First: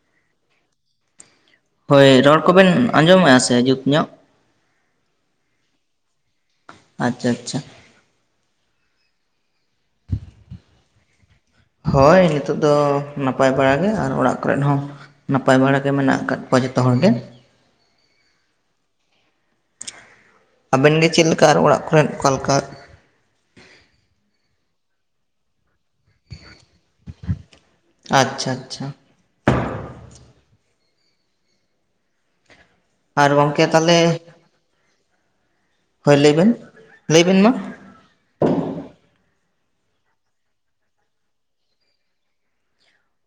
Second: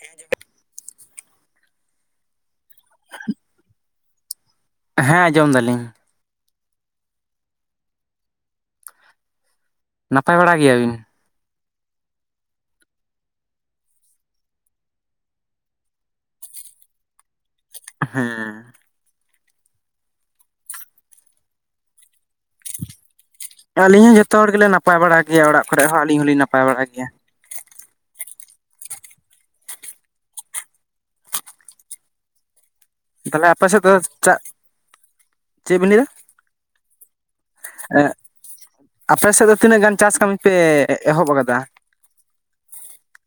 ᱦᱮᱸ... ᱦᱳᱭ ᱨᱚᱲ ᱠᱚᱵᱮᱱ ᱟᱸᱡᱚᱢᱮᱜᱼᱟ ᱥᱮ ᱡᱩᱛ ᱧᱚᱜ ᱦᱮᱸ ᱟᱸᱡᱚᱢ ᱫᱟᱞᱤᱧ᱾ ᱟᱪᱪᱷᱟ ᱟᱪᱪᱷᱟ ᱱᱟᱯᱟᱭ ᱵᱟᱲᱟ ᱜᱮᱭᱟᱵᱤᱱ? ᱦᱳᱭ ᱱᱤᱛᱚᱜ ᱫᱚ ᱱᱟᱯᱟᱭ ᱵᱟᱲᱟᱟᱜ ᱜᱮ ᱟᱨ ᱚᱲᱟᱜ ᱠᱚᱨᱮᱫ ᱦᱚᱸ ᱱᱟᱯᱟᱭ ᱵᱟᱲᱟ ᱜᱮ ᱢᱮᱱᱟᱜ ᱟᱠᱟᱫ ᱠᱚᱣᱟ ᱡᱚᱛᱚ ᱦᱚᱲ ᱜᱮ? ᱦᱩᱸ ᱟᱵᱮᱱ ᱜᱮ ᱪᱮᱫᱞᱮᱠᱟ ᱟᱨ ᱚᱲᱟᱜ ᱠᱚᱨᱮ ᱚᱠᱟᱞᱮᱠᱟ? ᱟᱹᱞᱤᱧ ᱦᱚᱸ ᱡᱚᱛᱚ ᱦᱚᱲ ᱜᱮᱞᱮ ᱱᱟᱯᱟᱭ ᱵᱟᱲᱟ ᱜᱮᱭᱟ ᱚᱲᱟᱜ ᱠᱚᱨᱮ ᱦᱚᱸ ᱟᱹᱞᱤᱧ ᱦᱚᱸᱞᱤᱧ ᱱᱟᱯᱟᱭ ᱵᱟᱲᱟ ᱜᱮᱭᱟ᱾ ᱟᱪᱪᱷᱟ ᱟᱪᱪᱷᱟ ᱟᱨ ᱛᱟᱞᱦᱮ ᱜᱚᱢᱠᱮ ᱟᱯᱮ ᱥᱮᱫ ᱫᱚ ᱛᱟᱦᱚᱞᱮ ᱪᱟᱜ ᱪᱮᱜ ᱵᱤᱱ ᱞᱟᱹᱭᱫᱟ ᱦᱳᱭ ᱞᱟᱹᱭ ᱵᱮᱱ ᱞᱟᱹᱭ ᱵᱮᱱ ᱢᱟ ᱮᱸ ᱟᱯᱮ ᱥᱮᱫ ᱫᱚ ᱛᱤᱱᱟᱹᱜ ᱜᱟᱱ ᱪᱟᱥ ᱠᱟᱹᱢᱤ ᱯᱮ ᱮᱦᱚᱵ ᱟᱠᱟᱫᱟ?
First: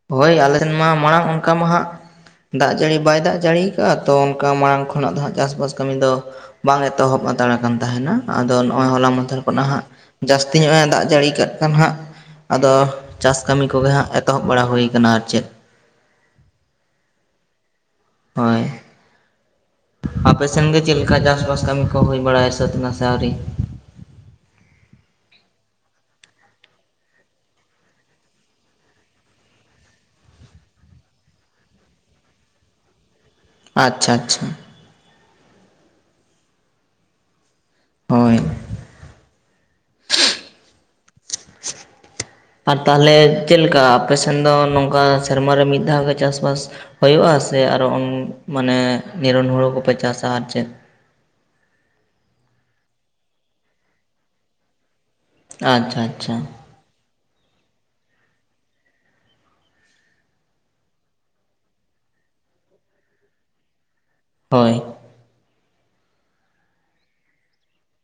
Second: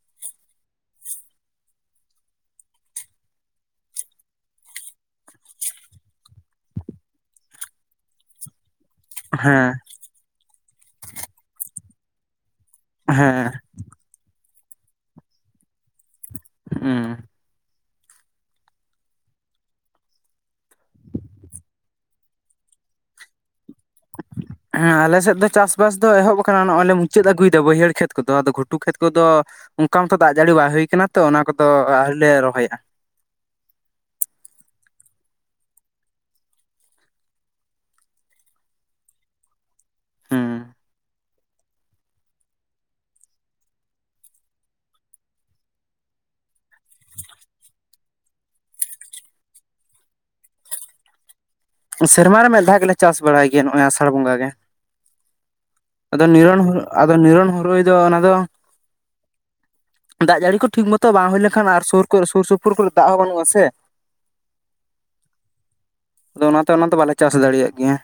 ᱦᱳᱭ ᱟᱞᱮ ᱴᱷᱮᱱ ᱢᱟ ᱢᱟᱲᱟᱝ ᱚᱱᱠᱟ ᱢᱟ ᱦᱟᱸᱜ, ᱫᱟᱜ ᱡᱟᱹᱲᱤ ᱵᱟᱭ ᱫᱟᱜ ᱡᱟᱹᱲᱤᱭᱟ ᱟᱠᱟᱫᱼᱟ ᱛᱚ ᱚᱱᱠᱟ ᱢᱟᱲᱟᱝ ᱠᱷᱚᱱᱟᱜ ᱫᱚ ᱦᱟᱸᱜ ᱪᱟᱥᱵᱟᱥ ᱠᱟᱹᱢᱤ ᱫᱚ, ᱵᱟᱝ ᱮᱛᱚᱦᱚᱵ ᱦᱟᱛᱟᱲᱟ ᱠᱟᱱ ᱛᱟᱦᱮᱱᱟ ᱟᱫᱚ ᱱᱚᱜᱼᱚᱭ ᱦᱚᱞᱟ ᱢᱟᱫᱷᱮᱨ ᱦᱮᱸ ᱠᱷᱚᱱᱟᱜᱵᱦᱟᱸᱜ ᱡᱟᱹᱥᱛᱤ ᱧᱚᱜᱼ ᱮ ᱫᱟᱜ ᱡᱟᱹᱲᱤ ᱠᱟᱜ ᱠᱷᱟᱱ ᱦᱟᱸᱜ ᱟᱫᱚ ᱪᱟᱥ ᱦᱮᱸ ᱠᱟᱹᱢᱤ ᱠᱚᱜᱮ ᱦᱟᱸᱜ ᱮᱛᱚᱦᱚᱵ ᱵᱟᱲᱟ ᱦᱩᱭᱠ ᱟᱨ ᱪᱮᱫ᱾ ᱦᱮᱸ ᱦᱳᱭ ᱟᱯ ᱥᱮᱱᱜ ᱪᱮᱫ ᱞᱮᱠᱟ ᱪᱟᱥᱵᱟᱥ ᱠᱟᱹᱢᱤ ᱠᱚ ᱦᱩᱭ ᱵᱟᱲᱟᱭᱟ ᱥᱟᱹᱛ ᱱᱟᱥᱮ ᱟᱹᱣᱨᱤ? [inaudible] ᱦᱮᱸ ᱟᱞᱮ ᱥᱮᱫ ᱫᱚ ᱪᱟᱥᱵᱟᱥ ᱫᱚ ᱮᱦᱚᱵ ᱟᱠᱟᱱᱟ ᱱᱚᱜᱼᱚᱭ ᱞᱮ ᱢᱩᱪᱟᱹᱫ ᱟᱹᱜᱩᱭᱮᱫᱟ ᱵᱟᱹᱭᱦᱟᱹᱲ ᱠᱷᱮᱛ ᱠᱚᱫᱚ ᱟᱫᱚ ᱜᱷᱩᱴᱩ ᱠᱷᱮᱛ ᱠᱚᱫᱚ ᱚᱱᱠᱟ ᱢᱚᱛᱚ ᱫᱟᱜ ᱡᱟᱹᱲᱤ ᱵᱟᱭ ᱦᱩᱭ ᱟᱠᱟᱱᱟ ᱛᱚ ᱚᱱᱟ ᱠᱚᱫᱚ ᱟᱹᱣᱨᱤᱮᱞ ᱞᱮ ᱨᱚᱦᱚᱭᱟ ᱟᱪᱪᱷᱟ ᱟᱪᱪᱷᱟ ᱦᱳᱭ ᱦᱮᱸ ᱟᱨ ᱛᱟᱦᱚᱞᱮ ᱪᱮᱫ ᱞᱮᱠᱟ ᱟᱯᱮᱥᱱ ᱫᱚ ᱱᱚᱝᱠᱟ ᱥᱮᱨᱢᱮ ᱢᱤᱫ ᱫᱷᱟᱣ ᱜᱮ ᱪᱟᱥᱵᱟᱥ ᱦᱩᱭᱩᱜᱼᱟᱥ ᱟᱨᱚ ᱢᱟᱱᱮ ᱱᱤᱨᱚᱱ ᱦᱩᱲᱩ ᱠᱚᱯᱮ ᱪᱟᱥᱟ ᱟᱨ ᱪᱮᱫ? ᱥᱮᱨᱢᱟ ᱨᱮ ᱢᱤᱫ ᱫᱷᱟᱣ ᱜᱮᱞᱮ ᱪᱟᱥ ᱵᱟᱲᱟᱭ ᱜᱮᱭᱟ ᱱᱚᱜᱼᱚᱭ ᱟᱥᱟᱲ ᱵᱚᱸᱜᱟ ᱜᱮ ᱟᱪᱪᱷᱟ ᱟᱫᱚ ᱟᱪᱪᱷᱟ ᱱᱤᱨᱚᱱ ᱦᱚ ᱟᱫᱚ ᱱᱤᱨᱱ ᱦᱩᱨᱩᱭ ᱫᱚ ᱟᱱᱟ ᱫᱚ ᱫᱟᱜ ᱡᱟᱹᱲᱤ ᱠᱚ ᱴᱷᱤᱠ ᱢᱚᱛᱚ ᱵᱟᱝ ᱦᱩᱭ ᱞᱮᱱᱠᱷᱟᱱ ᱟᱨ ᱥᱩᱨ ᱠᱚᱨᱮ ᱥᱩᱨ ᱥᱩᱯᱩᱨ ᱠᱚᱨᱮ ᱫᱟᱜ ᱦᱚᱸ ᱵᱟᱹᱱᱩᱜᱼᱟ ᱥᱮ ᱾ ᱦᱳᱭ ᱟᱫᱚ ᱚᱱᱟᱛᱮ ᱚᱱᱟ ᱫᱚ ᱵᱟᱞᱮ ᱪᱟᱥ ᱫᱟᱲᱮᱭᱟᱜ ᱜᱮᱭᱟ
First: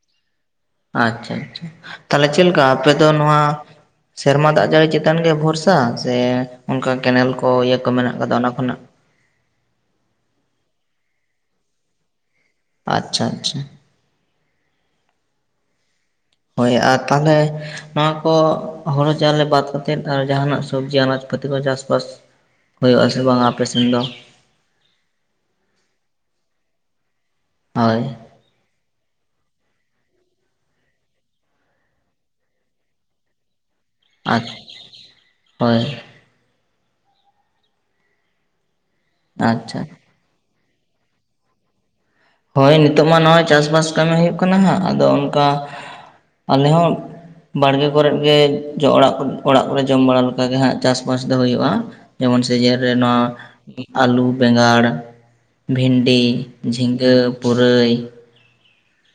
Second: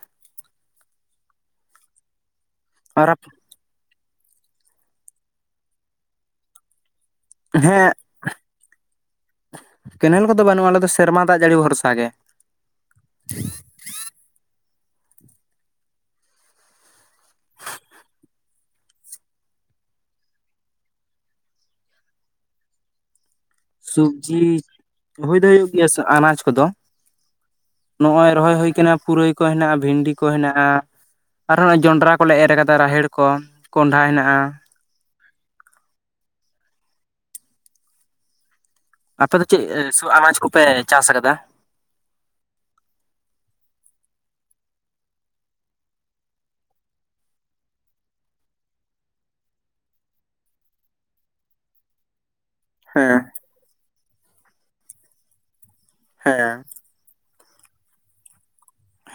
ᱟᱪᱪᱷᱟ ᱟᱪᱪᱷᱟ ᱛᱟᱦᱞᱮ ᱪᱮᱫᱞ ᱞᱮᱠᱟ ᱟᱯᱮ ᱫᱚ ᱟᱨ ᱱᱚᱣᱟ ᱥᱮᱨᱢᱟ ᱫᱟᱜ ᱡᱟᱹᱲᱤ ᱪᱮᱛᱟᱱ ᱜᱮ ᱵᱷᱚᱨᱥᱟ ᱥᱮ ᱚᱱᱠᱟ ᱠᱮᱱᱮᱞ ᱠᱚ ᱤᱭᱟᱹ ᱠᱚ ᱦᱮᱸ ᱢᱮᱱᱟᱜ ᱟᱠᱟᱫᱟ ᱚᱱᱟ ᱠᱷᱚᱱᱟᱜ ᱠᱮᱱᱮᱞ ᱠᱚᱫᱚ ᱵᱟᱹᱱᱩᱜᱼᱟ ᱟᱞᱮ ᱫᱚ ᱥᱮᱨᱢᱟ ᱫᱟᱜ ᱡᱟᱹᱲᱤ ᱵᱷᱚᱨᱥᱟ ᱜᱮ ᱟᱪᱪᱷᱟ ᱟᱪᱪᱷᱟ ᱦᱳᱭ ᱟᱨ ᱛᱟᱦᱚᱞᱮ ᱱᱚᱣᱟ ᱠᱚ ᱦᱳᱲᱳ ᱪᱟᱣᱞᱮ ᱵᱟᱫ ᱠᱟᱛᱮᱫ ᱟᱨ ᱡᱟᱦᱟᱱᱟᱜ ᱥᱚᱵᱽᱡᱤ ᱟᱱᱟᱡᱯᱟᱹᱛᱤ ᱠᱚ ᱪᱟᱥᱼᱵᱟᱥ ᱦᱩᱭᱩᱜᱼᱟ ᱥᱮ ᱵᱟᱝᱟ? ᱥᱚᱵᱽᱡᱤ ᱦᱩᱭ ᱫᱚ ᱦᱩᱭᱩᱜ ᱜᱮᱭᱟ ᱥᱮ ᱟᱱᱟᱡ ᱠᱚᱫᱚ ᱦᱳᱭ ᱱᱚᱜᱼᱚᱭ ᱨᱚᱦᱚᱭ ᱦᱩᱭ ᱟᱠᱟᱱᱟ ᱯᱩᱨᱟᱹᱭ ᱠᱚ ᱦᱮᱱᱟᱜᱼᱟ ᱵᱷᱤᱱᱰᱤ ᱠᱚ ᱦᱮᱱᱟᱜᱼᱟ ᱟᱨᱦᱚᱸ ᱡᱚᱸᱰᱨᱟ ᱠᱚᱞᱮ ᱮᱨ ᱠᱟᱫᱟ ᱨᱟᱦᱮᱲ ᱠᱚ ᱠᱚᱸᱰᱷᱟ ᱦᱮᱱᱟᱜᱼᱟ ᱟᱨ ᱦᱳᱭ ᱟᱯᱮ ᱫᱚ ᱟᱪᱪᱷᱟ ᱪᱮᱫ ᱟᱱᱟᱡ ᱠᱚᱯᱮ ᱪᱟᱥ ᱟᱠᱟᱫᱟ? ᱦᱳᱭ ᱱᱤᱛᱚᱜ ᱢᱟ ᱱᱚᱜᱼᱚᱭ ᱪᱟᱥᱵᱟᱥ ᱠᱟᱹᱢᱤ ᱦᱩᱭᱩᱜ ᱠᱟᱱᱟ ᱦᱟᱸᱜ ᱟᱫᱚ ᱚᱱᱠᱟ ᱟᱞᱮ ᱦᱚᱸ ᱵᱟᱲᱜᱮ ᱠᱚᱨᱮᱫ ᱜᱮ ᱚᱲᱟᱜ ᱚᱲᱟᱜ ᱠᱚᱨᱮ ᱡᱚᱢ ᱵᱟᱲᱟ ᱞᱮᱠᱟᱜ ᱜᱮ ᱦᱟᱸᱜ ᱪᱟᱥᱵᱟᱥ ᱫᱚ ᱦᱩᱭᱩᱜᱼᱟ ᱡᱮᱢᱚᱱ ᱥᱤᱡᱤᱱ ᱨᱮ ᱦᱮᱸ ᱱᱚᱣᱟ ᱟᱹᱞᱩ ᱵᱮᱸᱜᱟᱲ ᱵᱷᱤᱱᱰᱤ ᱦᱮᱸ ᱡᱷᱤᱸᱜᱟᱹ ᱟᱹ ᱯᱩᱨᱟᱹᱭ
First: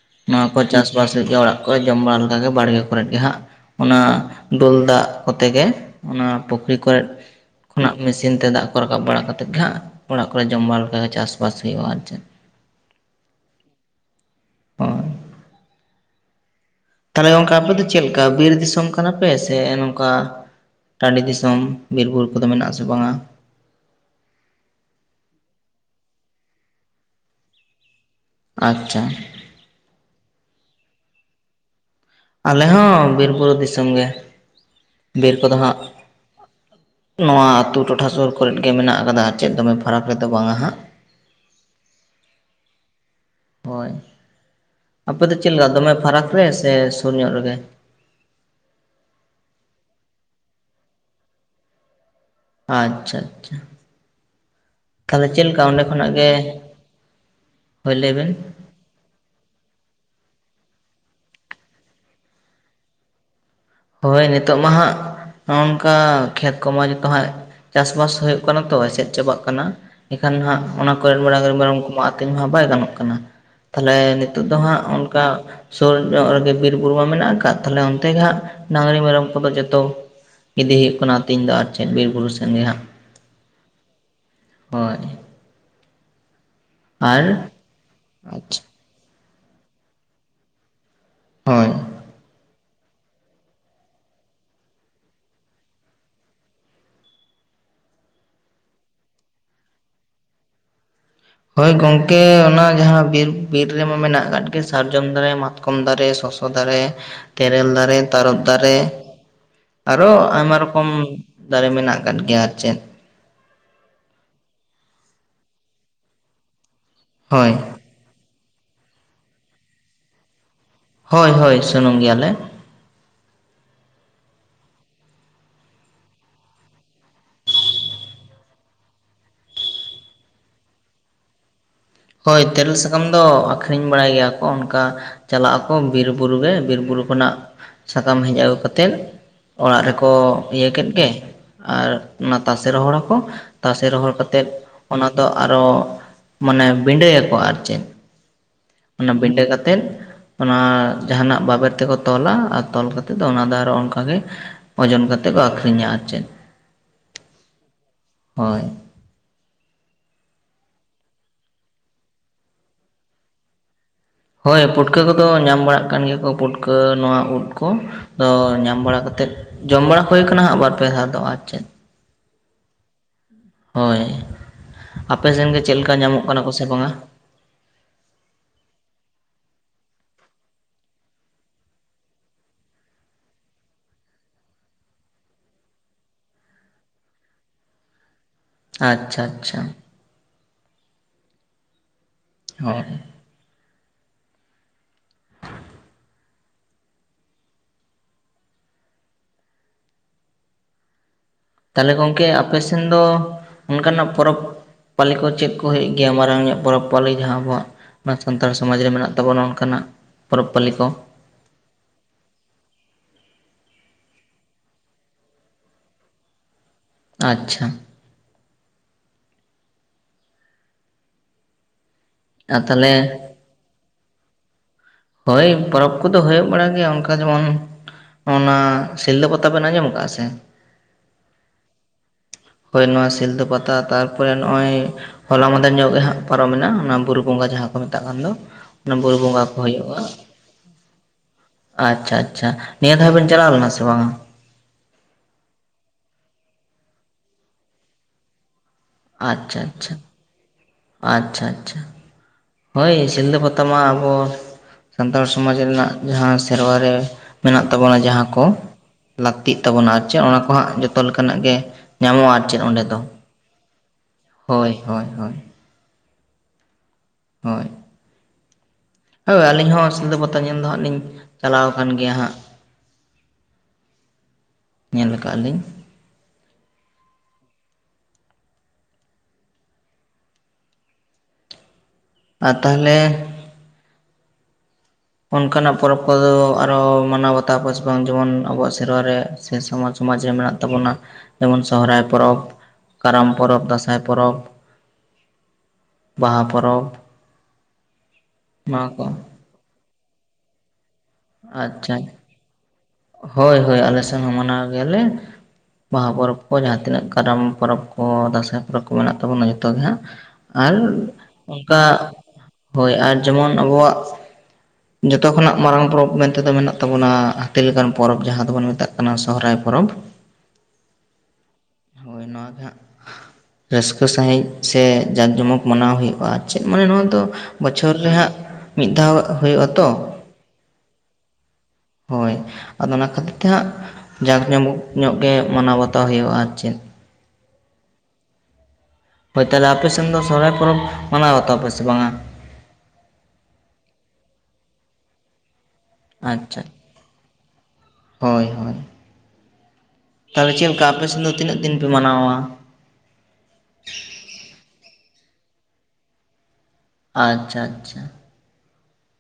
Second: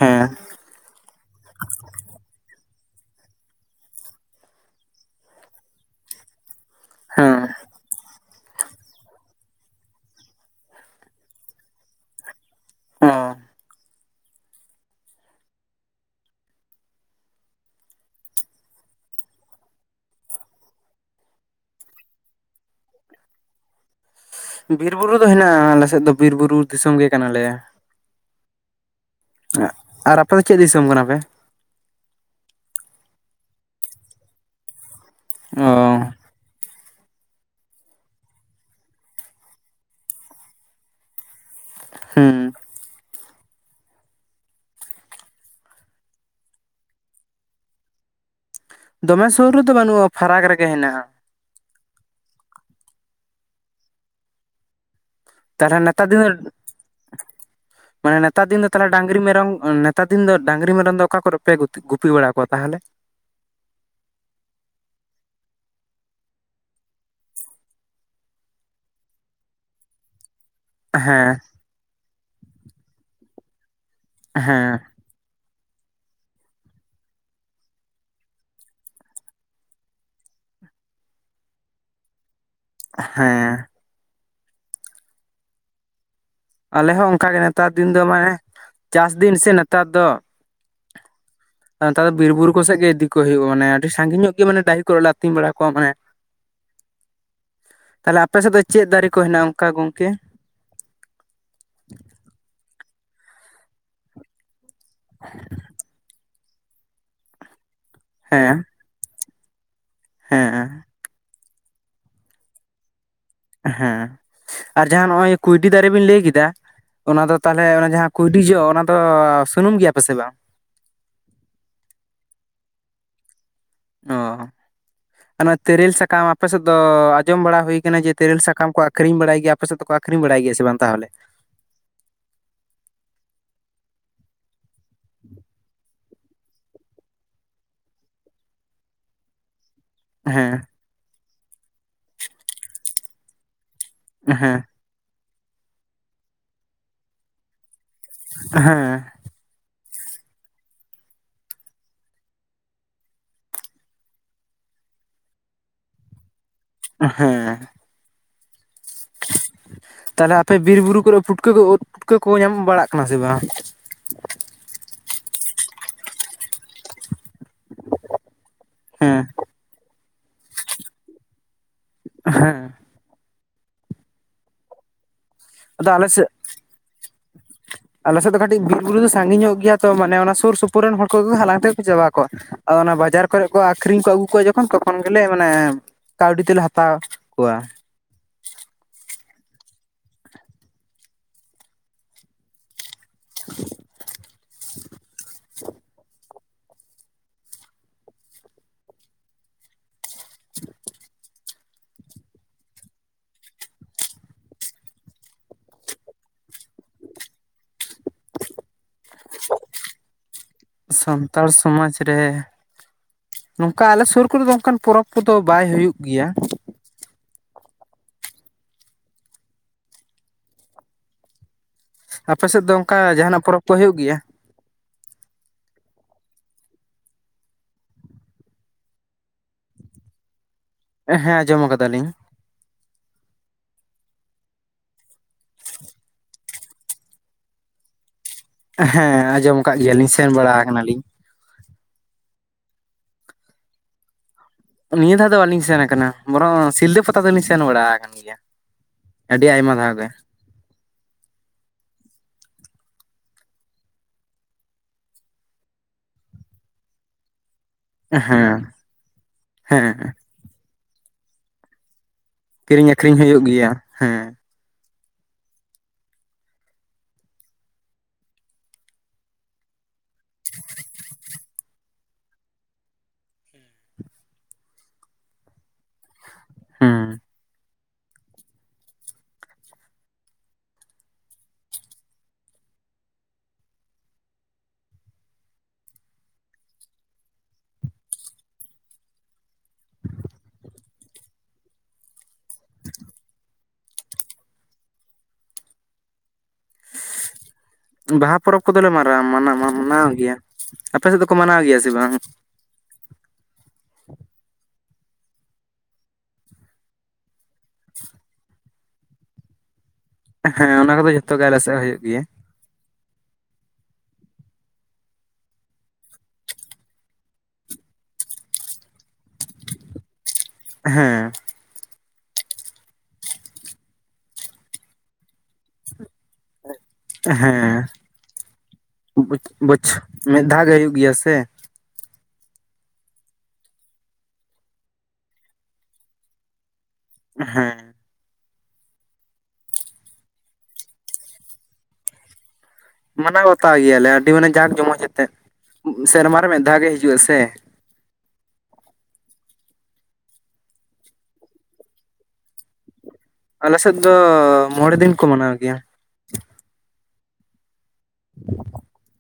ᱦᱮᱸ ᱱᱚᱣᱟ ᱠᱚ ᱪᱟᱥᱵᱟᱥ ᱞᱟᱹᱜᱤᱫ ᱜᱮ ᱚᱲᱟᱜ ᱠᱚ ᱡᱚᱢ ᱵᱟᱲᱟ ᱞᱮᱠᱟᱜᱮ ᱵᱟᱲᱜᱮ ᱠᱚᱨᱮᱫ ᱜᱮ ᱦᱟᱸᱜ ᱚᱱᱟ ᱫᱩᱞ ᱫᱟᱜ ᱠᱚᱛᱮ ᱜᱮ ᱚᱱᱟ ᱯᱩᱠᱷᱨᱤ ᱠᱚᱨᱮ ᱦᱮᱸ ᱠᱷᱚᱱᱟᱜ ᱢᱮᱥᱤᱱ ᱛᱮ ᱫᱟᱜ ᱠᱚ ᱨᱟᱠᱟᱵ ᱵᱟᱲᱟ ᱠᱟ ᱠᱟᱛᱮᱫ ᱜᱮ ᱦᱟᱜ ᱚᱲᱟᱜ ᱠᱚᱨᱮ ᱡᱚᱢ ᱵᱟᱲᱟ ᱞᱮᱠᱟ ᱪᱟᱥᱵᱟᱥ ᱦᱩᱭᱩᱜᱼᱟ ᱟᱨ ᱪᱮᱫ ᱦᱚᱸ ᱦᱚ ᱛᱟᱦᱚᱞᱮ ᱚᱱᱠᱟ ᱟᱯᱮ ᱫᱚ ᱪᱮᱫ ᱞᱮᱠᱟ ᱵᱤᱨ ᱫᱤᱥᱚᱢ ᱠᱟᱱᱟᱯᱮ ᱥᱮ ᱱᱚᱝᱠᱟ ᱴᱟᱺᱰᱤ ᱫᱤᱥᱚᱢ ᱵᱤᱨ ᱵᱩᱨᱩ ᱠᱚᱫᱚ ᱢᱮᱱᱟᱜᱼᱟ ᱟᱥᱮ ᱵᱟᱝᱟ? ᱵᱤᱨ ᱵᱩᱨᱩ ᱫᱚ ᱦᱮᱱᱟᱜᱼᱟ ᱟᱞᱮ ᱥᱮᱫ ᱫᱚ ᱵᱤᱨ ᱵᱩᱨᱩ ᱫᱤᱥᱚᱢ ᱜᱮ ᱠᱟᱱᱟᱞᱮ ᱟᱪᱪᱷᱟ ᱟᱜ ᱟᱯᱮ ᱫᱚ ᱪᱮᱫ ᱫᱤᱥᱚᱢ ᱠᱟᱱᱟ ᱯᱮ? ᱟᱞᱮ ᱦᱚᱸ ᱵᱤᱨ ᱵᱩᱨᱩ ᱫᱤᱥᱚᱢ ᱜᱮ ᱵᱤᱨ ᱠᱚᱫᱚ ᱦᱟᱸᱜ ᱚ ᱱᱚᱣᱟ ᱟᱛᱳ ᱴᱚᱴᱷᱟ ᱥᱩᱨ ᱠᱚᱨᱮᱫ ᱜᱮ ᱢᱮᱱᱟᱜ ᱟᱠᱟᱫᱟ ᱟᱨ ᱪᱮᱫ ᱫᱚᱢᱮ ᱯᱷᱟᱨᱟᱠ ᱨᱮᱫᱚ ᱵᱟᱝᱟ ᱦᱟᱸᱜ ᱦᱩᱸ ᱦᱳᱭ ᱟᱯᱮ ᱫᱚ ᱪᱮᱫ ᱞᱮᱠᱟ ᱫᱚᱢᱮ ᱯᱷᱟᱨᱟᱠ ᱨᱮ ᱥᱮ ᱥᱩᱨ ᱧᱚᱜ ᱨᱮᱜᱮ? ᱫᱚᱢᱮ ᱥᱩᱨ ᱨᱮᱫᱚ ᱵᱟᱹᱱᱩᱜᱼᱟ ᱯᱷᱟᱨᱟᱠ ᱨᱮᱜᱮ ᱦᱮᱱᱟᱜᱼᱟ ᱟᱪᱪᱷᱟ ᱟᱪᱪᱷᱟ ᱛᱟᱦᱚᱞᱮ ᱪᱮᱫ ᱞᱮᱠᱟ ᱛᱟᱦᱚᱞᱮ ᱚᱸᱰᱮ ᱱᱮᱛᱟᱨ ᱠᱷᱚᱱᱟᱜ ᱫᱤᱱ ᱜᱮ ᱫᱚ ᱦᱳᱭ ᱢᱟᱱᱮ ᱞᱟᱹᱭᱵᱤᱱ ᱱᱮᱛᱟᱨ ᱫᱤᱱ ᱫᱚ ᱛᱟᱦᱚᱞᱮ ᱰᱟᱹᱝᱨᱤ ᱢᱮᱨᱚᱢ ᱱᱮᱛᱟᱨ ᱫᱤᱱ ᱫᱚ ᱰᱟᱹᱝᱨᱤ ᱢᱮᱨᱚᱢ ᱫᱚ ᱚᱠᱟ ᱠᱚᱨᱮ ᱯᱮ ᱜᱩᱯᱤ ᱵᱟᱲᱟ ᱠᱚᱣᱟ ᱛᱟᱦᱚᱞᱮ? ᱦᱳᱭ ᱱᱤᱛᱚᱜ ᱢᱟ ᱦᱟᱸᱜ ᱱᱚᱜᱼᱚ ᱱᱚᱝᱠᱟ ᱠᱷᱮᱛ ᱠᱚᱢᱟ ᱡᱚᱛᱚ ᱦᱟᱸᱜ ᱪᱟᱥ ᱵᱟᱥ ᱦᱳᱭᱳᱜ ᱠᱟᱱᱟ ᱛᱚ ᱮᱥᱮᱫ ᱪᱟᱵᱟᱜ ᱠᱟᱱᱟ ᱮᱠᱷᱟᱱ ᱦᱟᱸᱜ ᱚᱱᱟ ᱠᱚᱨᱮ ᱦᱮᱸ ᱰᱟᱹᱝᱨᱤ ᱢᱮᱨᱚᱢ ᱠᱚᱢᱟ ᱟᱹᱛᱤᱧ ᱢᱟ ᱵᱟᱭ ᱜᱟᱱᱚᱜ ᱠᱟᱱᱟ, ᱛᱟᱦᱞᱮ ᱱᱤᱛᱚᱜ ᱫᱚ ᱦᱮᱸ ᱦᱟᱸᱜ ᱚᱱᱠᱟ ᱥᱳᱨ ᱧᱚᱜ ᱨᱮᱜᱮ ᱵᱤᱨ ᱵᱩᱨᱩ ᱢᱟ ᱢᱮᱱᱟᱜ ᱟᱠᱟᱫ ᱛᱟᱦᱚᱞᱮ ᱚᱱᱛᱮ ᱜᱮ ᱦᱟᱸᱜ ᱰᱟᱹᱝᱨᱤ ᱢᱮᱨᱚᱢ ᱠᱚᱫᱚ ᱡᱚᱛᱚ ᱤᱫᱤ ᱦᱩᱭᱩᱜ ᱠᱟᱱᱟ ᱟᱛᱤᱧ ᱫᱚ ᱟᱨ ᱪᱮᱫ ᱵᱤᱨ ᱵᱩᱨᱩ ᱥᱮᱱ ᱜᱮ ᱦᱟᱸᱜ ᱦᱮᱸ ᱦᱳᱭ ᱟᱞᱮ ᱦᱚᱸ ᱟᱨ ᱚᱱᱠᱟᱜᱮ ᱱᱮᱛᱟᱨ ᱫᱤᱱ ᱫᱚ ᱢᱟᱱᱮ ᱟᱪᱪᱷᱟ ᱪᱟᱥ ᱫᱤᱱ ᱥᱮ ᱱᱮᱛᱟᱨ ᱫᱚ ᱦᱳᱭ ᱱᱮᱛᱟᱨ ᱫᱚ ᱵᱤᱨᱵᱩᱨᱩ ᱠᱚ ᱥᱮᱫ ᱜᱮ ᱤᱫᱤ ᱠᱚ ᱦᱩᱭᱩᱜᱼᱟ ᱢᱟᱱᱮ ᱟᱹᱰᱤ ᱥᱟᱺᱜᱤᱧ ᱧᱚᱜ ᱜᱮ ᱢᱟᱱᱮ ᱰᱟᱹᱦᱤ ᱠᱚᱨᱮ ᱞᱮ ᱟᱹᱛᱤᱧ ᱵᱟᱲᱟ ᱠᱚᱣᱟ ᱢᱟᱱᱮ [inaudible] ᱛᱟᱦᱚᱞᱮ ᱟᱯᱮ ᱥᱮᱫ ᱫᱚ ᱪᱮᱫ ᱫᱟᱨᱮ ᱠᱚ ᱦᱮᱱᱟᱜᱼᱟ ᱚᱱᱠᱟ ᱜᱚᱝᱠᱮ? ᱦᱳᱭ ᱜᱚᱝᱠᱮ ᱚᱱᱟ ᱡᱟᱦᱟᱸ ᱵᱤᱨ ᱵᱤᱨ ᱨᱮᱢᱟ ᱢᱮᱱᱟᱜ ᱟᱠᱟᱫ ᱜᱮ ᱥᱟᱨᱡᱚᱢ ᱫᱟᱨᱮ, ᱢᱟᱛᱠᱚᱢ ᱫᱟᱨᱮ, ᱥᱚᱥᱚ [unintelligible] ᱫᱟᱨᱮ, ᱛᱮᱨᱮᱞ ᱫᱟᱨᱮ ᱛᱟᱨᱚᱚᱵ ᱦᱮᱸ ᱫᱟᱨᱮ, ᱟᱨᱚ ᱦᱮᱸ ᱟᱭᱢᱟ ᱨᱚᱠᱚᱢ ᱫᱟᱨᱮ ᱢᱮᱱᱟᱜ ᱟᱠᱟᱫ ᱜᱮᱭᱟ ᱟᱨ ᱪᱮᱫ ᱦᱮᱸ ᱟᱨ ᱡᱟᱦᱟᱸ ᱱᱚᱜ-ᱚᱭ ᱠᱩᱭᱴᱤ ᱫᱟᱨᱮ ᱵᱤᱱ ᱞᱮ ᱠᱮᱫᱟ ᱚᱱᱟ ᱫᱚ ᱦᱳᱭ ᱛᱟᱦᱞᱮ ᱚᱱᱟ ᱡᱟᱦᱟᱸ ᱠᱩᱭᱰᱤ ᱡᱚ ᱚᱱᱟ ᱫᱚ ᱥᱩᱱᱩᱢ ᱜᱮᱭᱟ ᱯᱮᱥᱮ ᱵᱟᱝ ᱦᱳᱭ ᱦᱳᱭ ᱥᱩᱱᱩᱢ ᱜᱮᱭᱟᱞᱮ [inaudible] ᱚ [unintelligible] ᱛᱮᱨᱮᱞ ᱥᱟᱠᱟᱢ ᱟᱯᱮ ᱥᱮᱫ ᱫᱚ ᱟᱸᱡᱚᱢ ᱵᱟᱲᱟ ᱦᱳᱭ ᱠᱟᱱᱟ, ᱡᱮ ᱛᱮᱨᱮᱞ ᱥᱟᱠᱟᱢ ᱠᱚ ᱟᱠᱷᱨᱤᱧ ᱵᱟᱲᱟᱭ ᱜᱮᱭᱟᱯᱮ ᱥᱮᱫ ᱫᱚᱠᱚ ᱟᱹᱠᱷᱨᱤᱧ ᱵᱟᱲ ᱜᱮᱭᱟ ᱥᱮ ᱵᱟᱝ ᱛᱟᱦᱚᱞᱮ ᱦᱳᱭ ᱛᱮᱨᱮᱞ ᱥᱟᱠᱟᱢ ᱫᱚ ᱟᱠᱷᱨᱤᱧ ᱵᱟᱲᱟᱭ ᱜᱮᱭᱟ ᱠᱚ ᱚᱱᱠᱟ ᱪᱟᱞᱟᱜ ᱟᱠᱚ ᱵᱤᱨ ᱵᱩᱨ ᱜᱮ ᱵᱤᱨ ᱵᱩᱨᱩ ᱠᱷᱚᱱᱟᱜ ᱥᱟᱠᱟᱢ ᱦᱮᱡ ᱟᱹᱜᱩ ᱠᱟᱛᱮᱫ ᱚᱲᱟᱜ ᱨᱮᱠᱚ ᱠᱚ ᱦᱮᱸ ᱤᱭᱟᱹ ᱠᱮᱫ ᱜᱮ ᱟᱨ ᱚᱱᱟ ᱛᱟᱥᱮ ᱨᱚᱦᱚᱲ ᱟᱠᱚ ᱛᱟᱥᱮ ᱨᱚᱦᱚᱲ ᱠᱟᱛᱮᱫ ᱦᱮᱸ ᱚᱱᱟ ᱫᱚ ᱟᱨᱚ ᱢᱟᱱᱮ ᱵᱤᱰᱟᱹᱭᱟᱠᱚ ᱟᱨ ᱪᱮᱫ ᱚᱱᱟ ᱦᱮᱸ ᱵᱤᱰᱟᱹ ᱠᱟᱛᱮᱫ ᱚᱱᱟ ᱡᱟᱦᱟᱱᱟᱜ ᱵᱟᱵᱮᱨ ᱛᱮᱠᱚ ᱛᱚᱞᱟ ᱟᱨ ᱛᱚᱞ ᱠᱟᱛᱮᱫ ᱚᱱᱟ ᱫᱚ ᱟᱨᱚ ᱚᱱᱠᱟ ᱜᱮ ᱳᱡᱳᱱ ᱠᱟᱛᱮᱫ ᱠᱚ ᱟᱠᱷᱨᱤᱧᱟ ᱟᱨ ᱪᱮᱫ ᱦᱮᱸ ᱦᱳᱭ ᱛᱟᱦᱞᱮ ᱟᱯᱮ ᱵᱤᱨ ᱵᱩᱨᱩ ᱠᱚᱨᱮ ᱯᱩᱴᱠᱟᱹ ᱠᱚ ᱳᱫ ᱯᱩᱴᱠᱟᱹ ᱠᱚ ᱧᱟᱢ ᱵᱟᱲᱟᱜ ᱠᱟᱱᱟ ᱥᱮ ᱵᱟᱝ ᱦᱳᱭ ᱯᱩᱴᱠᱟᱹ ᱠᱚᱫᱚ ᱧᱟᱢ ᱵᱟᱲᱟᱜ ᱠᱟᱱ ᱜᱮᱭᱟ ᱠᱚ ᱯᱩᱴᱠᱟᱹ ᱱᱚᱣᱟ ᱩᱫ ᱠᱚ ᱫᱚ ᱧᱟᱢ ᱵᱟᱲᱟ ᱦᱮᱸ ᱠᱟᱛᱮᱫ ᱡᱚᱢ ᱵᱟᱲᱟ ᱦᱳᱭ ᱠᱟᱱᱟ ᱦᱟᱸᱜ ᱵᱟᱨ ᱯᱮ ᱫᱷᱟᱣ ᱫᱚ ᱟᱨ ᱪᱮᱫ ᱦᱮᱸ ᱦᱳᱭ ᱟᱯᱮ ᱥᱮᱱ ᱜᱮ ᱪᱮᱫ ᱟᱫᱚ ᱞᱮᱠᱟ ᱟᱞᱮ ᱧᱟᱢᱚᱜ ᱥᱮᱫ ᱠᱟᱱᱟ ᱠᱚᱥᱮ ᱵᱟᱝᱼᱟ ᱟᱞᱮ ᱥᱮᱫ ᱫᱚ ᱠᱟᱹᱴᱤᱡ ᱵᱤᱨᱵᱩᱨᱩ ᱫᱚ ᱥᱟᱺᱜᱤᱧᱚᱜ ᱜᱮᱭᱟ ᱛᱚ ᱢᱟᱱᱮ ᱚᱱᱟ ᱥᱩᱨ ᱥᱩᱯᱩᱨ ᱨᱮᱱ ᱦᱚᱲ ᱠᱚᱜᱮ ᱠᱚ ᱦᱟᱞᱟᱝ ᱛᱮᱜᱮ ᱠᱚ ᱪᱟᱵᱟ ᱠᱚᱣᱟ ᱟᱫᱚ ᱚᱱᱟ ᱵᱟᱡᱟᱨ ᱠᱚᱨᱮᱜ ᱠᱚ ᱟᱠᱷᱨᱤᱧ ᱠᱚ ᱟᱹᱜᱩ ᱠᱚᱣᱟ ᱡᱚᱠᱷᱚᱱ ᱛᱚᱠᱷᱚᱱ ᱜᱮᱞᱮ ᱢᱟᱱᱮ ᱠᱟᱹᱣᱰᱤ ᱛᱮᱞᱮ ᱦᱟᱛᱟᱣ ᱠᱚᱣᱟ ᱟᱪᱪᱷᱟ ᱟᱪᱪᱷᱟ ᱦᱚ [unintelligible] ᱛᱟᱦᱚᱞᱮ ᱜᱚᱝᱠᱮ ᱟᱯᱮ ᱥᱮᱱ ᱫᱚ ᱚᱱᱠᱟᱱᱟᱜ ᱯᱚᱨᱚᱵᱽ ᱯᱟᱹᱞᱤ ᱠᱚ ᱪᱮᱫ ᱠᱚ ᱦᱳᱭᱳᱜ ᱜᱮᱭᱟ ᱢᱟᱨᱟᱝ ᱯᱚᱨᱚᱵᱽ ᱯᱟᱹᱞᱤ ᱡᱟᱦᱟᱸ ᱟᱵᱚᱣᱟᱜ ᱱᱚᱣᱟ ᱥᱟᱱᱛᱟᱲ ᱥᱚᱢᱟᱡᱽ ᱨᱮ ᱢᱮᱱᱟᱜ ᱛᱟᱵᱚᱱᱟ ᱚᱱᱠᱟᱱᱟᱜ ᱯᱚᱨᱚᱵᱽ ᱯᱟᱹᱞᱤ ᱠᱚ ᱥᱟᱱᱛᱟᱲ ᱥᱚᱢᱟᱡᱽ ᱨᱮ ᱱᱚᱝᱠᱟ ᱟᱞᱮ ᱥᱳᱨ ᱠᱚᱨᱮ ᱫᱚ ᱚᱱᱠᱟᱱ ᱯᱚᱨᱚᱵᱽ ᱠᱚᱫᱚ ᱵᱟᱭ ᱦᱩᱭᱩᱜ ᱜᱮᱭᱟ ᱟᱪᱪᱷᱟ ᱟᱯᱮ ᱟᱨ ᱥᱮᱫ ᱫᱚ ᱛᱟᱦᱚᱞᱮ ᱚᱱᱠᱟ ᱡᱟᱦᱟᱱᱟᱜ ᱯᱚᱨᱚᱵᱽ ᱠᱚ ᱦᱳᱭᱳᱜ ᱜᱮᱭᱟ ᱦᱳᱭ ᱯᱚᱨᱚᱵᱽ ᱠᱚᱫᱚ ᱦᱳᱭᱳᱜ ᱵᱟᱲᱟ ᱜᱮᱭᱟ ᱚᱱᱠᱟ ᱡᱮᱢᱚᱱ ᱚᱱᱟ ᱥᱤᱞᱫᱟᱹ ᱯᱟᱛᱟ ᱵᱮᱱ ᱟᱸᱡᱚᱢ ᱠᱟᱜ-ᱟ ᱥᱮ ᱦᱮᱸ ᱟᱡᱚᱢ ᱠᱟᱫᱟᱞᱤᱧ ᱦᱳᱭ ᱱᱚᱣᱟ ᱥᱤᱞᱫᱟᱹ ᱯᱟᱛᱟ ᱛᱟᱨᱯᱚᱨᱮ ᱱᱚᱜᱼᱚᱭ ᱦᱚᱞᱟ ᱢᱟᱸᱫᱮᱨ ᱧᱚᱜ ᱜᱮ ᱦᱟᱸᱜ ᱚᱱᱟ ᱵᱩᱨᱩ ᱵᱚᱸᱜᱟ ᱡᱟᱦᱟᱸ ᱠᱚ ᱢᱮᱛᱟᱜ ᱠᱟᱱ ᱫᱚ ᱾ ᱦᱮᱸ ᱟᱸᱡᱚᱢ ᱠᱟᱜ ᱜᱮᱭᱟᱞᱤᱧ ᱥᱮᱱ ᱵᱟᱲᱟ ᱟᱠᱟᱱᱟᱞᱤᱧ ᱾ ᱟᱪᱪᱷᱟ ᱟᱪᱪᱷᱟ, ᱱᱤᱭᱟᱹ ᱫᱷᱟᱣ ᱵᱮᱱ ᱪᱟᱞᱟᱣ ᱞᱮᱱᱟ ᱥᱮ ᱵᱟᱝᱟ? ᱱᱤᱭᱟᱹ ᱫᱷᱟᱣ ᱫᱚ ᱵᱟᱞᱤᱧ ᱥᱮᱱ ᱟᱠᱟᱱᱟ ᱵᱚᱨᱚᱝ ᱥᱤᱞᱫᱟᱹ ᱯᱟᱛᱟ ᱫᱚᱞᱤᱧ ᱥᱮᱱ ᱵᱟᱲᱟ ᱟᱠᱟᱱ ᱜᱮᱭᱟ ᱾ ᱟᱪᱪᱷᱟ ᱟᱪᱪᱷᱟ ᱟᱪᱪᱷᱟ ᱟᱪᱪᱷᱟ ᱾ ᱦᱳᱭ ᱥᱤᱞᱫᱟᱹ ᱯᱟᱛᱟ ᱢᱟ ᱟᱵᱚ ᱥᱟᱱᱛᱟᱲ ᱥᱚᱢᱟᱡᱽ ᱨᱮᱱᱟᱜ ᱡᱟᱦᱟᱸ ᱥᱮᱨᱣᱟ ᱨᱮ ᱢᱮᱱᱟᱜ ᱛᱟᱵᱚᱱᱟ ᱡᱟᱦᱟᱸ ᱠᱚ ᱦᱮᱸ ᱞᱟᱹᱠᱛᱤᱜ ᱛᱟᱵᱚᱱᱟ ᱦᱮᱸ ᱪᱮ ᱚᱱᱟ ᱠᱚ ᱦᱟᱸᱜ ᱛᱚᱞ ᱠᱟᱱᱟᱜ ᱜᱮ ᱧᱟᱢᱚᱜᱼᱟ ᱾ ᱠᱤᱨᱤᱧ ᱟᱠᱷᱨᱤᱧ ᱦᱩᱭᱩᱜ ᱜᱮᱭᱟ ᱦᱮᱸ᱾ ᱦᱳᱭ ᱦᱳᱭ ᱦᱳᱭ ᱦᱳᱭ ᱦᱳᱭ ᱟᱹᱞᱤᱧ ᱦᱚᱸ ᱥᱤᱞᱫᱟᱹ ᱯᱟᱛᱟ ᱧᱮᱞ ᱫᱚ ᱦᱟᱸᱜ ᱞᱤᱧ ᱪᱟᱞᱟᱣ ᱟᱠᱟᱱ ᱜᱮᱭᱟ ᱦᱟᱸᱜ ᱾ ᱧᱮᱞ ᱠᱟᱜ ᱞᱤᱧ ᱾ ᱦᱩᱸ ᱾ ᱟᱨ ᱛᱟᱦᱚᱞᱮ ᱚᱱᱠᱟᱱᱟᱜ ᱯᱚᱨᱚᱵᱽ ᱠᱚᱫᱚ ᱟᱨᱚ ᱢᱟᱱᱟᱣ ᱵᱟᱛᱟᱣ ᱠᱚ ᱥᱮ ᱵᱟᱝ ᱡᱮᱢᱚᱱ ᱟᱵᱚᱣᱟᱜ ᱥᱮᱨᱣᱟ ᱨᱮ ᱥᱮ ᱥᱚᱢᱟᱡᱽ ᱥᱚᱢᱟᱡᱽ ᱨᱮ ᱢᱮᱱᱟᱜ ᱛᱟᱵᱚᱱᱟ ᱡᱮᱢᱚᱱ ᱥᱚᱦᱨᱟᱭ ᱯᱚᱨᱚᱵᱽ ᱾ ᱠᱟᱨᱟᱢ ᱯᱚᱨᱚᱵᱽ ᱫᱟᱸᱥᱟᱭ ᱯᱚᱨᱚᱵᱽ ᱾ ᱵᱟᱦᱟ ᱯᱚᱨᱚᱵᱽ ᱾ ᱵᱟᱦᱟ ᱯᱚᱨᱚᱵᱽ ᱠᱚᱫᱚᱞᱮ ᱢᱟᱱᱟ ᱢᱟᱱᱟᱣ ᱜᱮᱭᱟ ᱟᱯᱮ ᱥᱮᱫ ᱫᱚᱠᱚ ᱢᱟᱱᱟᱣ ᱜᱮᱭᱟ ᱥᱮ ᱟᱪᱪᱷᱟ ᱵᱟᱝ? ᱦᱳᱭ ᱦᱳᱭ ᱟᱞᱮᱥᱮᱱ ᱦᱚᱸ ᱢᱟᱱᱟᱣ ᱜᱮᱭᱟᱞᱮ, ᱵᱟᱦᱟ ᱯᱚᱨᱚᱵᱽ ᱠᱚ, ᱡᱟᱦᱟᱸ ᱛᱤᱱᱟᱹᱜ ᱠᱟᱨᱟᱢ ᱯᱚᱨᱚᱵᱽ ᱠᱚ ᱫᱟᱸᱥᱟᱭ ᱯᱚᱨᱚᱵᱽ ᱠᱚ ᱢᱮᱱᱟᱜ ᱛᱟᱵᱚᱱᱟ, ᱡᱚᱛᱚ ᱜᱮ ᱦᱟᱸᱜ ᱾ ᱦᱮᱸ ᱟᱨ ᱚᱱᱟ ᱠᱚᱫᱚ ᱡᱷᱚᱛᱚ ᱜᱮ ᱟᱞᱮ ᱥᱮᱫ ᱚᱱᱠᱟ ᱦᱩᱭᱩᱜ ᱜᱮᱭᱟ ᱦᱳᱭ ᱟᱨ ᱡᱮᱢᱚᱱ ᱟᱵᱚᱣᱟᱜ ᱡᱚᱛᱚ ᱠᱷᱚᱱᱟᱜ ᱢᱟᱨᱟᱝ ᱯᱚᱨᱚᱵᱽ ᱢᱮᱱᱛᱮᱫᱚ ᱢᱮᱱᱟᱜ ᱛᱟᱵᱚᱱᱟ ᱾ ᱦᱟᱹᱛᱤ ᱞᱮᱠᱟᱱ ᱯᱚᱨᱚᱵᱽ ᱡᱟᱦᱟᱸ ᱫᱚᱵᱚᱱ ᱢᱮᱛᱟᱜ ᱠᱟᱱᱟ ᱥᱚᱦᱚᱨᱟᱭ ᱯᱚᱨᱚᱵᱽ᱾ ᱦᱮᱸ᱾ ᱦᱳᱭ ᱱᱚᱣᱟ ᱜᱮ ᱦᱟᱸᱜ ᱨᱟᱹᱥᱠᱟᱹ ᱥᱟᱹᱦᱤᱡ ᱥᱮ ᱡᱟᱠ ᱡᱚᱢᱚᱠ ᱢᱟᱱᱟᱣ ᱦᱩᱭᱩᱜᱼᱟ ᱟᱨ ᱪᱮᱫ ᱢᱟᱱᱮ ᱱᱚᱣᱟ ᱫᱚ ᱦᱮᱸ ᱵᱚᱪᱷᱚᱨ ᱨᱮ ᱦᱟᱸᱜ ᱢᱤᱫ ᱫᱷᱟᱣ ᱦᱳᱭᱩᱜ-ᱟ ᱵᱚᱪ ᱛᱚ ᱢᱤᱫ ᱫᱷᱟᱣ ᱜᱮ ᱦᱩᱭᱩᱜ ᱜᱮᱭᱟ ᱥᱮ ᱾ ᱦᱳᱭ ᱟᱫᱚ ᱚᱱᱟ ᱠᱷᱟᱹᱛᱤ ᱛᱮᱦᱟᱸᱜ ᱡᱟᱸᱠ ᱡᱚᱢᱚᱠ ᱧᱚᱜ ᱜᱮ ᱢᱟᱱᱟᱣ ᱵᱟᱛᱟᱣ ᱦᱩᱭᱩᱜᱼᱟ ᱟᱨ ᱪᱮᱫ ᱾ ᱦᱮᱸ ᱾ ᱦᱳᱭ ᱛᱟᱦᱚᱞᱮ ᱟᱯᱮ ᱥᱮᱱ ᱫᱚ ᱥᱚᱨᱟᱭ ᱯᱚᱨᱚᱵᱽ ᱢᱟᱱᱟᱣ ᱵᱟᱛᱟᱣ ᱟᱯᱮ ᱥᱮ ᱵᱟᱝᱟ? ᱢᱟᱱᱟᱣ ᱵᱟᱛᱟᱣ ᱜᱮᱭᱟᱞᱮ ᱟᱹᱰᱤ ᱢᱟᱱᱮ ᱡᱟᱸᱠ ᱡᱚᱢᱚ ᱡᱮᱛᱮᱜ ᱥᱮᱨᱢᱟᱨ ᱨᱮ ᱟᱪᱪᱷᱟ ᱢᱤᱫ ᱫᱷᱟᱣ ᱜᱮ ᱦᱤᱡᱩᱜ-ᱟ ᱥᱮ ᱾ ᱦᱳᱭ ᱦᱳᱭ᱾ ᱛᱟᱦᱚᱞᱮ ᱪᱮᱫ ᱞᱮᱠᱟ ᱟᱯᱮ ᱥᱮᱱ ᱫᱚ ᱛᱤᱱᱟᱹᱜ ᱫᱤᱱ ᱯᱮ ᱢᱟᱱᱟᱣᱟ ᱾ ᱟᱞᱮᱥᱮᱫ ᱫᱚ ᱢᱚᱬᱮ ᱫᱤᱱ ᱠᱚ ᱢᱟᱱᱟᱣ ᱜᱮᱭᱟ ᱾ ᱟᱪᱪᱷᱟ ᱟᱪᱪᱷᱟ ᱾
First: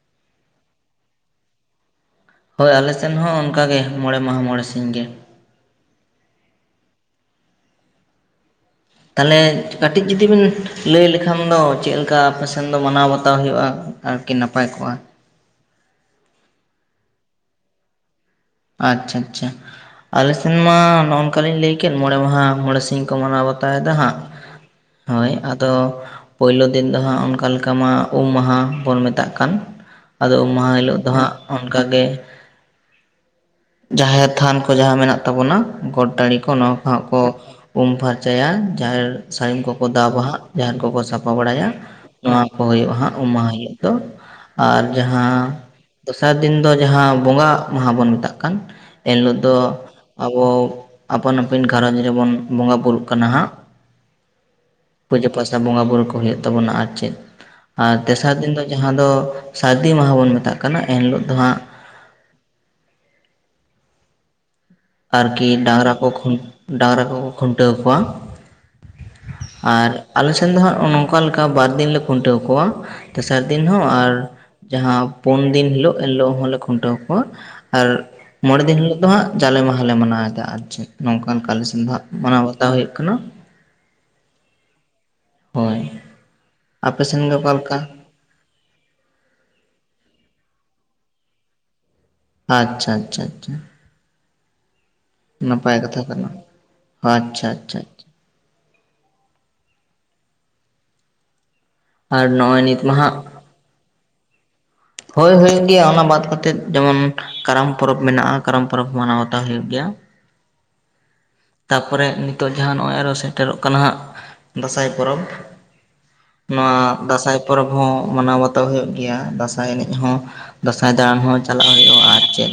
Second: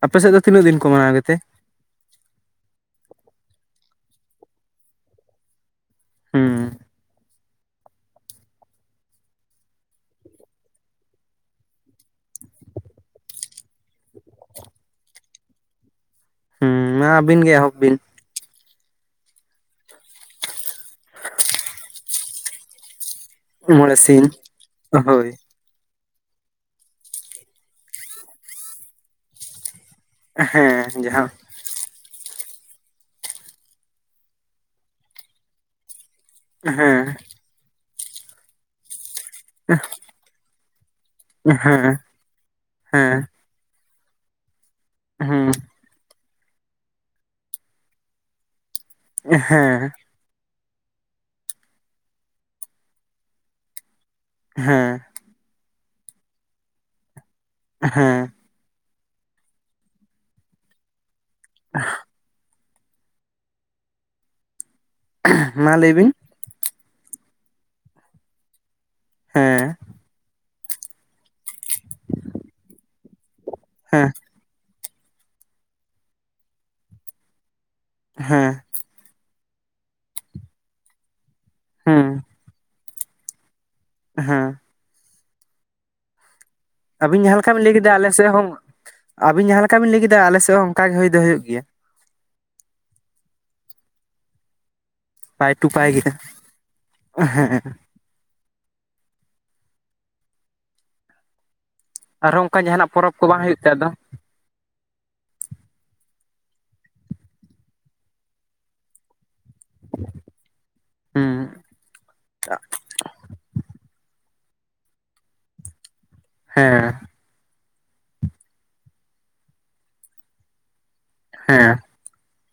ᱟᱯᱮ ᱥᱮᱜ ᱫᱚ ᱛᱤᱱᱟᱹᱜ ᱫᱤᱱ ᱠᱚ ᱢᱟᱱᱟᱣ ᱜᱮᱛᱮ? ᱦᱳᱭ ᱟᱞᱮᱥᱮᱱ ᱦᱚᱸ ᱚᱱᱠᱟ ᱜᱮ ᱢᱚᱬᱮ ᱢᱟᱦᱟ ᱢᱚᱬᱮ ᱥᱤᱧ ᱜᱮ ᱾ ᱦᱩᱸ᱾ ᱛᱟᱦᱚᱞᱮ ᱠᱟᱹᱴᱤᱡ ᱡᱩᱫᱤ ᱵᱤᱱ ᱞᱟᱹᱭ ᱞᱮᱠᱷᱟᱱ ᱫᱚ ᱪᱮᱫ ᱞᱮᱠᱟ ᱟᱯᱮᱥᱮᱱ ᱫᱚ ᱢᱟᱱᱟᱣ ᱵᱟᱛᱟᱣ ᱦᱩᱭᱩᱜᱼᱟ ᱾ ᱟᱨᱠᱤ ᱱᱟᱯᱟᱭ ᱠᱚᱜᱼᱟ ᱾ ᱦᱩᱸ ᱢᱟ ᱟᱵᱤᱱ ᱜᱤ ᱮᱦᱚᱵ ᱵᱤᱱ? ᱟᱪᱪᱷᱟ ᱟᱪᱪᱷᱟ ᱟᱞᱮᱥᱮᱱ ᱢᱟ ᱱᱚᱝᱠᱟᱞᱤᱧ ᱞᱟᱹᱭᱠᱮᱫ ᱢᱚᱬᱮ ᱢᱟᱦᱟ ᱢᱚᱬᱮ ᱥᱤᱧ ᱾ ᱠᱚ ᱢᱟᱱᱟᱣ ᱵᱟᱛᱟᱣᱮᱫᱟ ᱢᱚᱬᱮ ᱦᱟᱸᱜ ᱥᱤᱧ ᱦᱳᱭ ᱛᱚ ᱯᱳᱭᱞᱳ ᱫᱤᱱ ᱫᱚ ᱦᱟᱸᱜ ᱚᱱᱠᱟ ᱞᱮᱠᱟ ᱢᱟ ᱩᱢ ᱢᱟᱦᱟ ᱵᱚᱱ ᱢᱮᱛᱟᱜ ᱠᱟᱱ ᱾ ᱟᱫᱚ ᱩᱢ ᱢᱟᱦᱟ ᱦᱤᱞᱳᱜ ᱦᱮᱸ ᱫᱚ ᱡᱟᱦᱟᱸ ᱦᱟᱸᱜ ᱚᱱᱠᱟᱜ ᱜᱮ, ᱡᱟᱦᱮᱨ ᱛᱷᱟᱱ ᱠᱚ ᱡᱟᱦᱟᱸ ᱢᱮᱱᱟᱜ ᱛᱟᱵᱚᱱᱟ, ᱜᱚᱴ ᱴᱟᱨᱤ ᱠᱚ ᱱᱚᱣᱟ ᱠᱚ ᱦᱟᱸᱜ ᱦᱮᱸ ᱠᱚ ᱩᱢ ᱯᱷᱟᱨᱪᱟᱭᱟ ᱡᱟᱦᱮᱨ ᱥᱟᱹᱲᱤᱢ ᱠᱚᱠᱚ ᱫᱟᱵᱟᱦᱟᱜ ᱡᱟᱦᱮᱨ ᱠᱚᱠᱚ ᱥᱟᱯᱷᱟ ᱵᱚᱸᱜᱟ ᱵᱟᱲᱟᱭᱟ ᱦᱮᱸ ᱱᱚᱣᱟ ᱠᱚ ᱦᱩᱭᱩᱜᱼᱟ ᱦᱟᱸᱜ ᱦᱮᱸ ᱩᱢ ᱢᱟᱦᱟᱸ ᱦᱤᱞᱚᱜ ᱫᱚ ᱟᱨ ᱦᱩᱸ ᱡᱟᱦᱟᱸ ᱫᱚᱥᱟᱨ ᱫᱤᱱ ᱫᱚ ᱡᱟᱦᱟᱸ ᱵᱚᱸᱜᱟ ᱢᱟᱦᱟ ᱵᱚᱱ ᱢᱮᱛᱟᱜ ᱠᱟᱱ ᱮᱱ ᱦᱤᱞᱳᱜ ᱫᱚ ᱦᱮᱸ ᱟᱵᱚ ᱟᱯᱟᱱ ᱟᱹᱯᱤᱱ ᱜᱷᱟᱨᱚᱸᱡᱽ ᱨᱮᱵᱚᱱ ᱵᱚᱸᱜᱟ ᱵᱩᱨᱩᱜ ᱠᱟᱱᱟ ᱦᱟᱸᱜ ᱾ ᱦᱮᱸ ᱯᱩᱡᱟᱹ ᱯᱟᱥᱴᱟ ᱵᱚᱸᱜᱟ ᱵᱩᱨᱩ ᱠᱚ ᱦᱩᱭᱩᱜ ᱛᱟᱵᱚᱱᱟ ᱟᱨ ᱪᱮᱫ ᱟᱨ ᱦᱮᱸ ᱛᱮᱥᱟᱨ ᱫᱤᱱ ᱫᱚ ᱡᱟᱦᱟᱸ ᱫᱚ ᱥᱟᱹᱨᱫᱤ ᱢᱟᱦᱟ ᱵᱚᱱ ᱢᱮᱛᱟᱜ ᱠᱟᱱᱟ ᱮᱱ ᱦᱤᱞᱚᱜ ᱫᱚ ᱦᱟᱸᱜ [inaudible] ᱟᱨᱠᱤ ᱢᱟ ᱰᱟᱝᱨᱟ ᱞᱟᱹᱭ ᱠᱚ ᱵᱤᱱ ᱠᱷᱩᱱ, ᱰᱟᱝᱨᱟ ᱠᱚᱠᱚ ᱠᱷᱩᱱᱴᱟᱹᱣ ᱠᱚᱣᱟ ᱦᱮᱸ ᱟᱨ ᱟᱞᱮ ᱥᱮᱱ ᱫᱚ ᱦᱟᱸᱜ ᱚᱱᱚ ᱱᱚᱝᱠᱟ ᱞᱮᱠᱟ ᱵᱟᱨ ᱫᱤᱱ ᱞᱮ ᱠᱷᱩᱱᱴᱟᱹᱣ ᱠᱚᱣᱟ ᱛᱮᱥᱟᱨ ᱫᱤᱱ ᱦᱚᱸ ᱦᱮᱸ ᱟᱨ ᱡᱟᱦᱟᱸ ᱯᱩᱱ ᱫᱤᱱ ᱦᱤᱞᱳᱜ ᱮᱱ ᱦᱤᱞᱳᱜ ᱦᱚᱸᱞᱮ ᱠᱷᱩᱱᱴᱟᱹᱣ ᱠᱚᱣᱟ ᱟᱨ ᱦᱮᱸ ᱢᱚᱬᱮ ᱫᱤᱱ ᱦᱤᱞᱳᱜ ᱫᱚ ᱦᱟᱸᱜ ᱡᱟᱞᱮ ᱢᱟᱦᱟᱸ ᱞᱮ ᱢᱟᱱᱟᱣ ᱮᱫᱟ ᱟᱨ ᱪᱮᱫ ᱱᱚᱝᱠᱟᱱ ᱠᱟᱱ ᱟᱞᱮ ᱥᱮᱱ ᱫᱚ ᱦᱩᱸ ᱦᱟᱸᱜ ᱢᱟᱱᱟᱣ ᱵᱟ- -ᱛᱟᱣ ᱦᱩᱭᱩᱜ ᱠᱟᱱᱟ ᱦᱮᱸ ᱾ ᱦᱳᱭ ᱟᱯᱮ ᱥᱮᱱ ᱟᱵᱤᱱ ᱜᱮ ᱡᱟᱦᱟᱸ ᱞᱮᱠᱟ ᱚᱠᱟ ᱵᱤᱱ ᱞᱟᱹᱭ ᱠᱮᱫᱟ ᱟᱞᱮ ᱥᱮᱜ ᱦᱚ, ᱸ ᱟᱵᱤᱱ ᱡᱟᱦᱟᱸ ᱞᱮᱠᱟ ᱵᱤᱱ ᱞᱟᱹᱭ ᱠᱮᱫᱟ ᱟᱞᱮᱥᱮᱱ ᱦᱚᱸ ᱚᱝᱠᱟ ᱜᱮ ᱦᱩᱭ ᱫᱚ ᱦᱩᱭᱩᱜ ᱜᱮᱭᱟ ᱟᱪᱪᱷᱟ ᱟᱪᱪᱷᱟ ᱟᱪᱪᱷᱟ ᱯᱟᱭ ᱴᱩ ᱱᱟᱯᱟᱭ ᱯᱟᱭ ᱠᱟᱛᱷᱟ ᱜᱮ ᱠᱟᱱᱟ᱾ ᱟᱪᱪᱷᱟ ᱟᱪᱪᱷᱟ ᱟᱪᱪᱷᱟ ᱟᱨ ᱟᱨᱦᱚᱸ ᱚᱱᱠᱟ ᱱᱚᱜᱼᱚᱭ ᱡᱟᱦᱟᱸ ᱱᱤᱛ ᱱᱟᱜ ᱢᱟ ᱯᱚᱨᱚᱵᱽ ᱦᱟᱸᱜ ᱠᱚ ᱵᱟᱝ ᱦᱩᱭᱩᱜ ᱛᱮ ᱟᱫᱚ ᱦᱳᱭ ᱦᱩᱭ ᱮᱱ ᱜᱮᱭᱟ ᱚᱱᱟ ᱵᱟᱫ ᱠᱟᱛᱮᱫ ᱡᱮᱢᱚᱱ ᱠᱟᱨᱟᱢ ᱯᱚᱨᱚᱵᱽ ᱢᱮᱱᱟᱜᱼᱟ ᱠᱟᱨᱟᱢ ᱯᱚᱨᱚᱵᱽ ᱢᱟᱱᱟᱣ ᱴᱚ ᱦᱩᱭᱩᱜ ᱜᱮᱭᱟ ᱦᱩᱸ ᱛᱟᱨᱯᱚᱨᱮ ᱱᱤᱛᱚᱜ ᱡᱟᱦᱟᱸ ᱱᱚᱜᱼᱚᱭ ᱟᱨᱚ ᱥᱮᱴᱮᱨᱚᱜ ᱠᱟᱱᱟ ᱦᱟᱸᱜ ᱫᱟᱸᱥᱟᱭ ᱯᱚᱨᱚᱵᱽ ᱱᱚᱣᱟ ᱦᱮᱸ ᱫᱟᱸᱥᱟᱭ ᱯᱚᱨᱚᱵᱽ ᱦᱚᱸ ᱢᱟᱱᱟᱣ ᱵᱟᱛᱟᱣ ᱦᱩᱭᱩᱜ ᱜᱮᱭᱟ ᱫᱟᱸᱥᱟᱭ ᱮᱱᱮᱡ ᱦᱚᱸ ᱫᱟᱸᱥᱟᱭ ᱫᱟᱸᱬᱟᱱ ᱦᱚᱸ ᱪᱟᱞᱟᱜ ᱦᱮᱸ ᱦᱩᱭᱩᱜᱼᱟ ᱟᱨ ᱪᱮᱫ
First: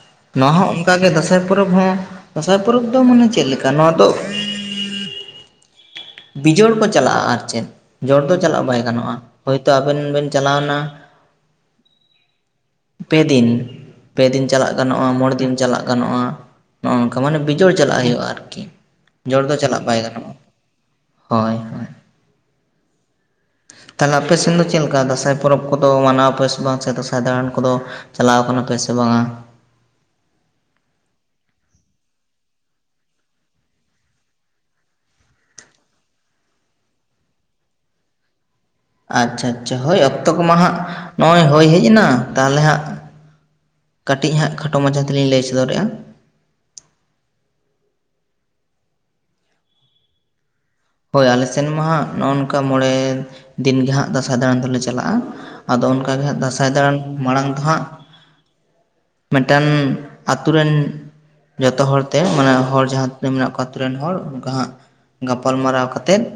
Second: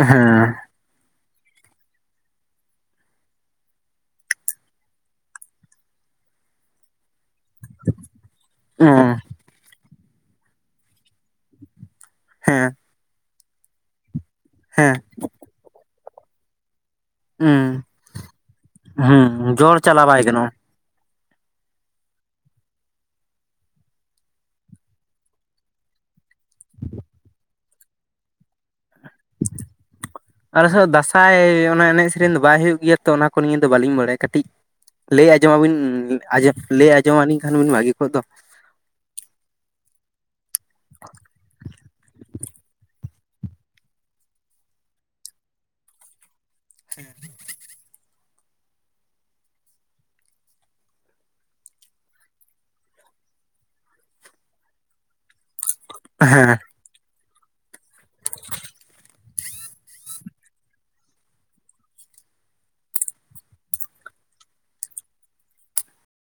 ᱦᱮᱸ ᱱᱚᱣᱟ ᱦᱚᱸ ᱚᱝᱠᱟ ᱜᱮ ᱫᱟᱸᱥᱟᱭ ᱯᱚᱨᱚᱵᱽ ᱦᱚᱸ ᱫᱟᱸᱥᱟᱭ ᱯᱚᱨᱚᱵᱽ ᱫᱚ ᱢᱟᱱᱮ ᱪᱮᱫ ᱞᱮᱠᱟ ᱱᱚᱣᱟ ᱫᱚ ᱵᱤᱡᱚᱲ ᱠᱚ ᱪᱟᱞᱟᱜᱼᱟ ᱟᱨ ᱪᱮᱫ ᱡᱚᱲ ᱫᱚ ᱪᱟᱞᱟᱜ ᱵᱟᱭ ᱜᱟᱱᱚᱜᱼᱟ ᱦᱳᱭ ᱛᱚ ᱟᱵᱮᱱ ᱵᱮᱱ ᱪᱟᱞᱟᱣᱱᱟ ᱦᱮᱸ ᱯᱮ ᱫᱤᱱ ᱯᱮᱫᱤᱱ ᱪᱟᱞᱟᱜ ᱦᱮᱸ ᱜᱟᱱᱚᱜᱼᱟ ᱢᱚᱲᱮ ᱫᱤᱱ ᱪᱟᱞᱟᱜ ᱜᱟᱱᱚᱜᱼᱟ᱾ ᱚᱱᱠᱟ ᱢᱟᱱᱮ ᱦᱩᱸ ᱵᱤᱡᱚᱲ ᱪᱟᱞᱟᱜ ᱦᱩᱭᱩᱜᱼᱟ ᱟᱨᱠᱤ ᱡᱚᱲ ᱫᱚ ᱪᱟᱞᱟᱜ ᱵᱟᱭ ᱜᱟᱱᱚᱜᱼᱟ ᱦᱳᱭ᱾ ᱦᱳᱭ ᱛᱟᱦᱚᱞᱮ ᱟᱯᱮ ᱥᱮᱱ ᱫᱚ ᱪᱮᱫ ᱞᱮᱠᱟ ᱫᱟᱸᱥᱟᱭ ᱯᱚᱨᱚᱵᱽ ᱠᱚᱫᱚ ᱢᱟᱱᱟᱣ ᱟᱯᱮ ᱥᱮ ᱵᱟᱝ ᱥᱮ ᱫᱟᱸᱥᱟᱭ ᱫᱟᱲᱟᱱ ᱠᱚᱫᱚ ᱪᱟᱞᱟᱣ ᱟᱠᱟᱱᱟ ᱯᱮ ᱥᱮ ᱵᱟᱝᱼᱟ ᱟᱞᱮ ᱥᱮᱫᱚ ᱫᱟᱸᱥᱟᱭ ᱚᱱᱟ ᱮᱱᱮᱡ ᱥᱮᱨᱮᱧ ᱫᱚ ᱵᱟᱭ ᱦᱩᱭᱩᱜ ᱜᱮᱭᱟ ᱛᱚ ᱚᱱᱟ ᱠᱚ ᱱᱤᱭᱟᱹ ᱫᱚ ᱵᱟᱹᱞᱤᱧ ᱵᱟᱲᱟᱭᱟ ᱠᱟᱹᱴᱤᱡ ᱞᱟᱹᱭ ᱟᱡᱚᱢᱟ ᱵᱤᱱ, ᱞᱟᱹᱭ ᱟᱸᱡᱚᱢᱟ ᱞᱤᱧ ᱠᱷᱟᱱ ᱵᱤᱱ ᱵᱷᱟᱹᱜᱤ ᱠᱚᱜ ᱫᱚ ᱟᱪᱪᱷᱟ ᱟᱪᱪᱷᱟ ᱦᱳᱭ ᱚᱠᱛᱚ ᱠᱚ ᱢᱟ ᱦᱟᱸᱜ ᱱᱚᱜᱼᱚᱭ ᱦᱩᱭ ᱦᱮᱡ ᱮᱱᱟ ᱛᱟᱦᱚᱞᱮ ᱦᱟᱸᱜ ᱠᱟᱹᱴᱤᱡ ᱦᱟᱸᱜ ᱠᱷᱟᱴᱚ ᱢᱟᱪᱷᱟ ᱛᱮᱞᱤᱧ ᱞᱟᱹᱭ ᱥᱚᱫᱚᱨᱮᱜᱼᱟ [inaudible] ᱦᱳᱭ ᱟᱞᱮ ᱥᱮᱱ ᱢᱟ ᱦᱟᱸᱜ ᱱᱚᱜᱼᱚ ᱱᱚᱝᱠᱟ ᱢᱚᱬᱮ ᱫᱤᱱ ᱜᱮ ᱦᱟᱸᱜ ᱫᱟᱸᱥᱟᱭ ᱫᱟᱲᱟᱱ ᱫᱚᱞᱮ ᱪᱟᱞᱟᱜᱼᱟ ᱟᱫᱚ ᱚᱱᱠᱟ ᱜᱮ ᱦᱟᱸᱜ ᱫᱟᱸᱥᱟᱭ ᱫᱟᱲᱟᱱ ᱢᱟᱲᱟᱝ ᱫᱚ ᱦᱟᱸᱜ ᱢᱤᱫᱴᱟᱱ ᱟᱛᱩ ᱨᱮᱱ ᱡᱚᱛᱚ ᱦᱚᱲ ᱛᱮ ᱢᱟᱱᱮ ᱦᱚᱲ ᱡᱟᱦᱟᱸ ᱛᱤᱱᱟᱹᱜ ᱢᱮᱱᱟᱜ ᱠᱚᱣᱟ ᱟᱛᱳ ᱨᱮᱱ ᱦᱚᱲ ᱚᱱᱠᱟ ᱦᱟᱸᱜ ᱜᱟᱞᱢᱟᱨᱟᱣ ᱠᱟᱛᱮᱫ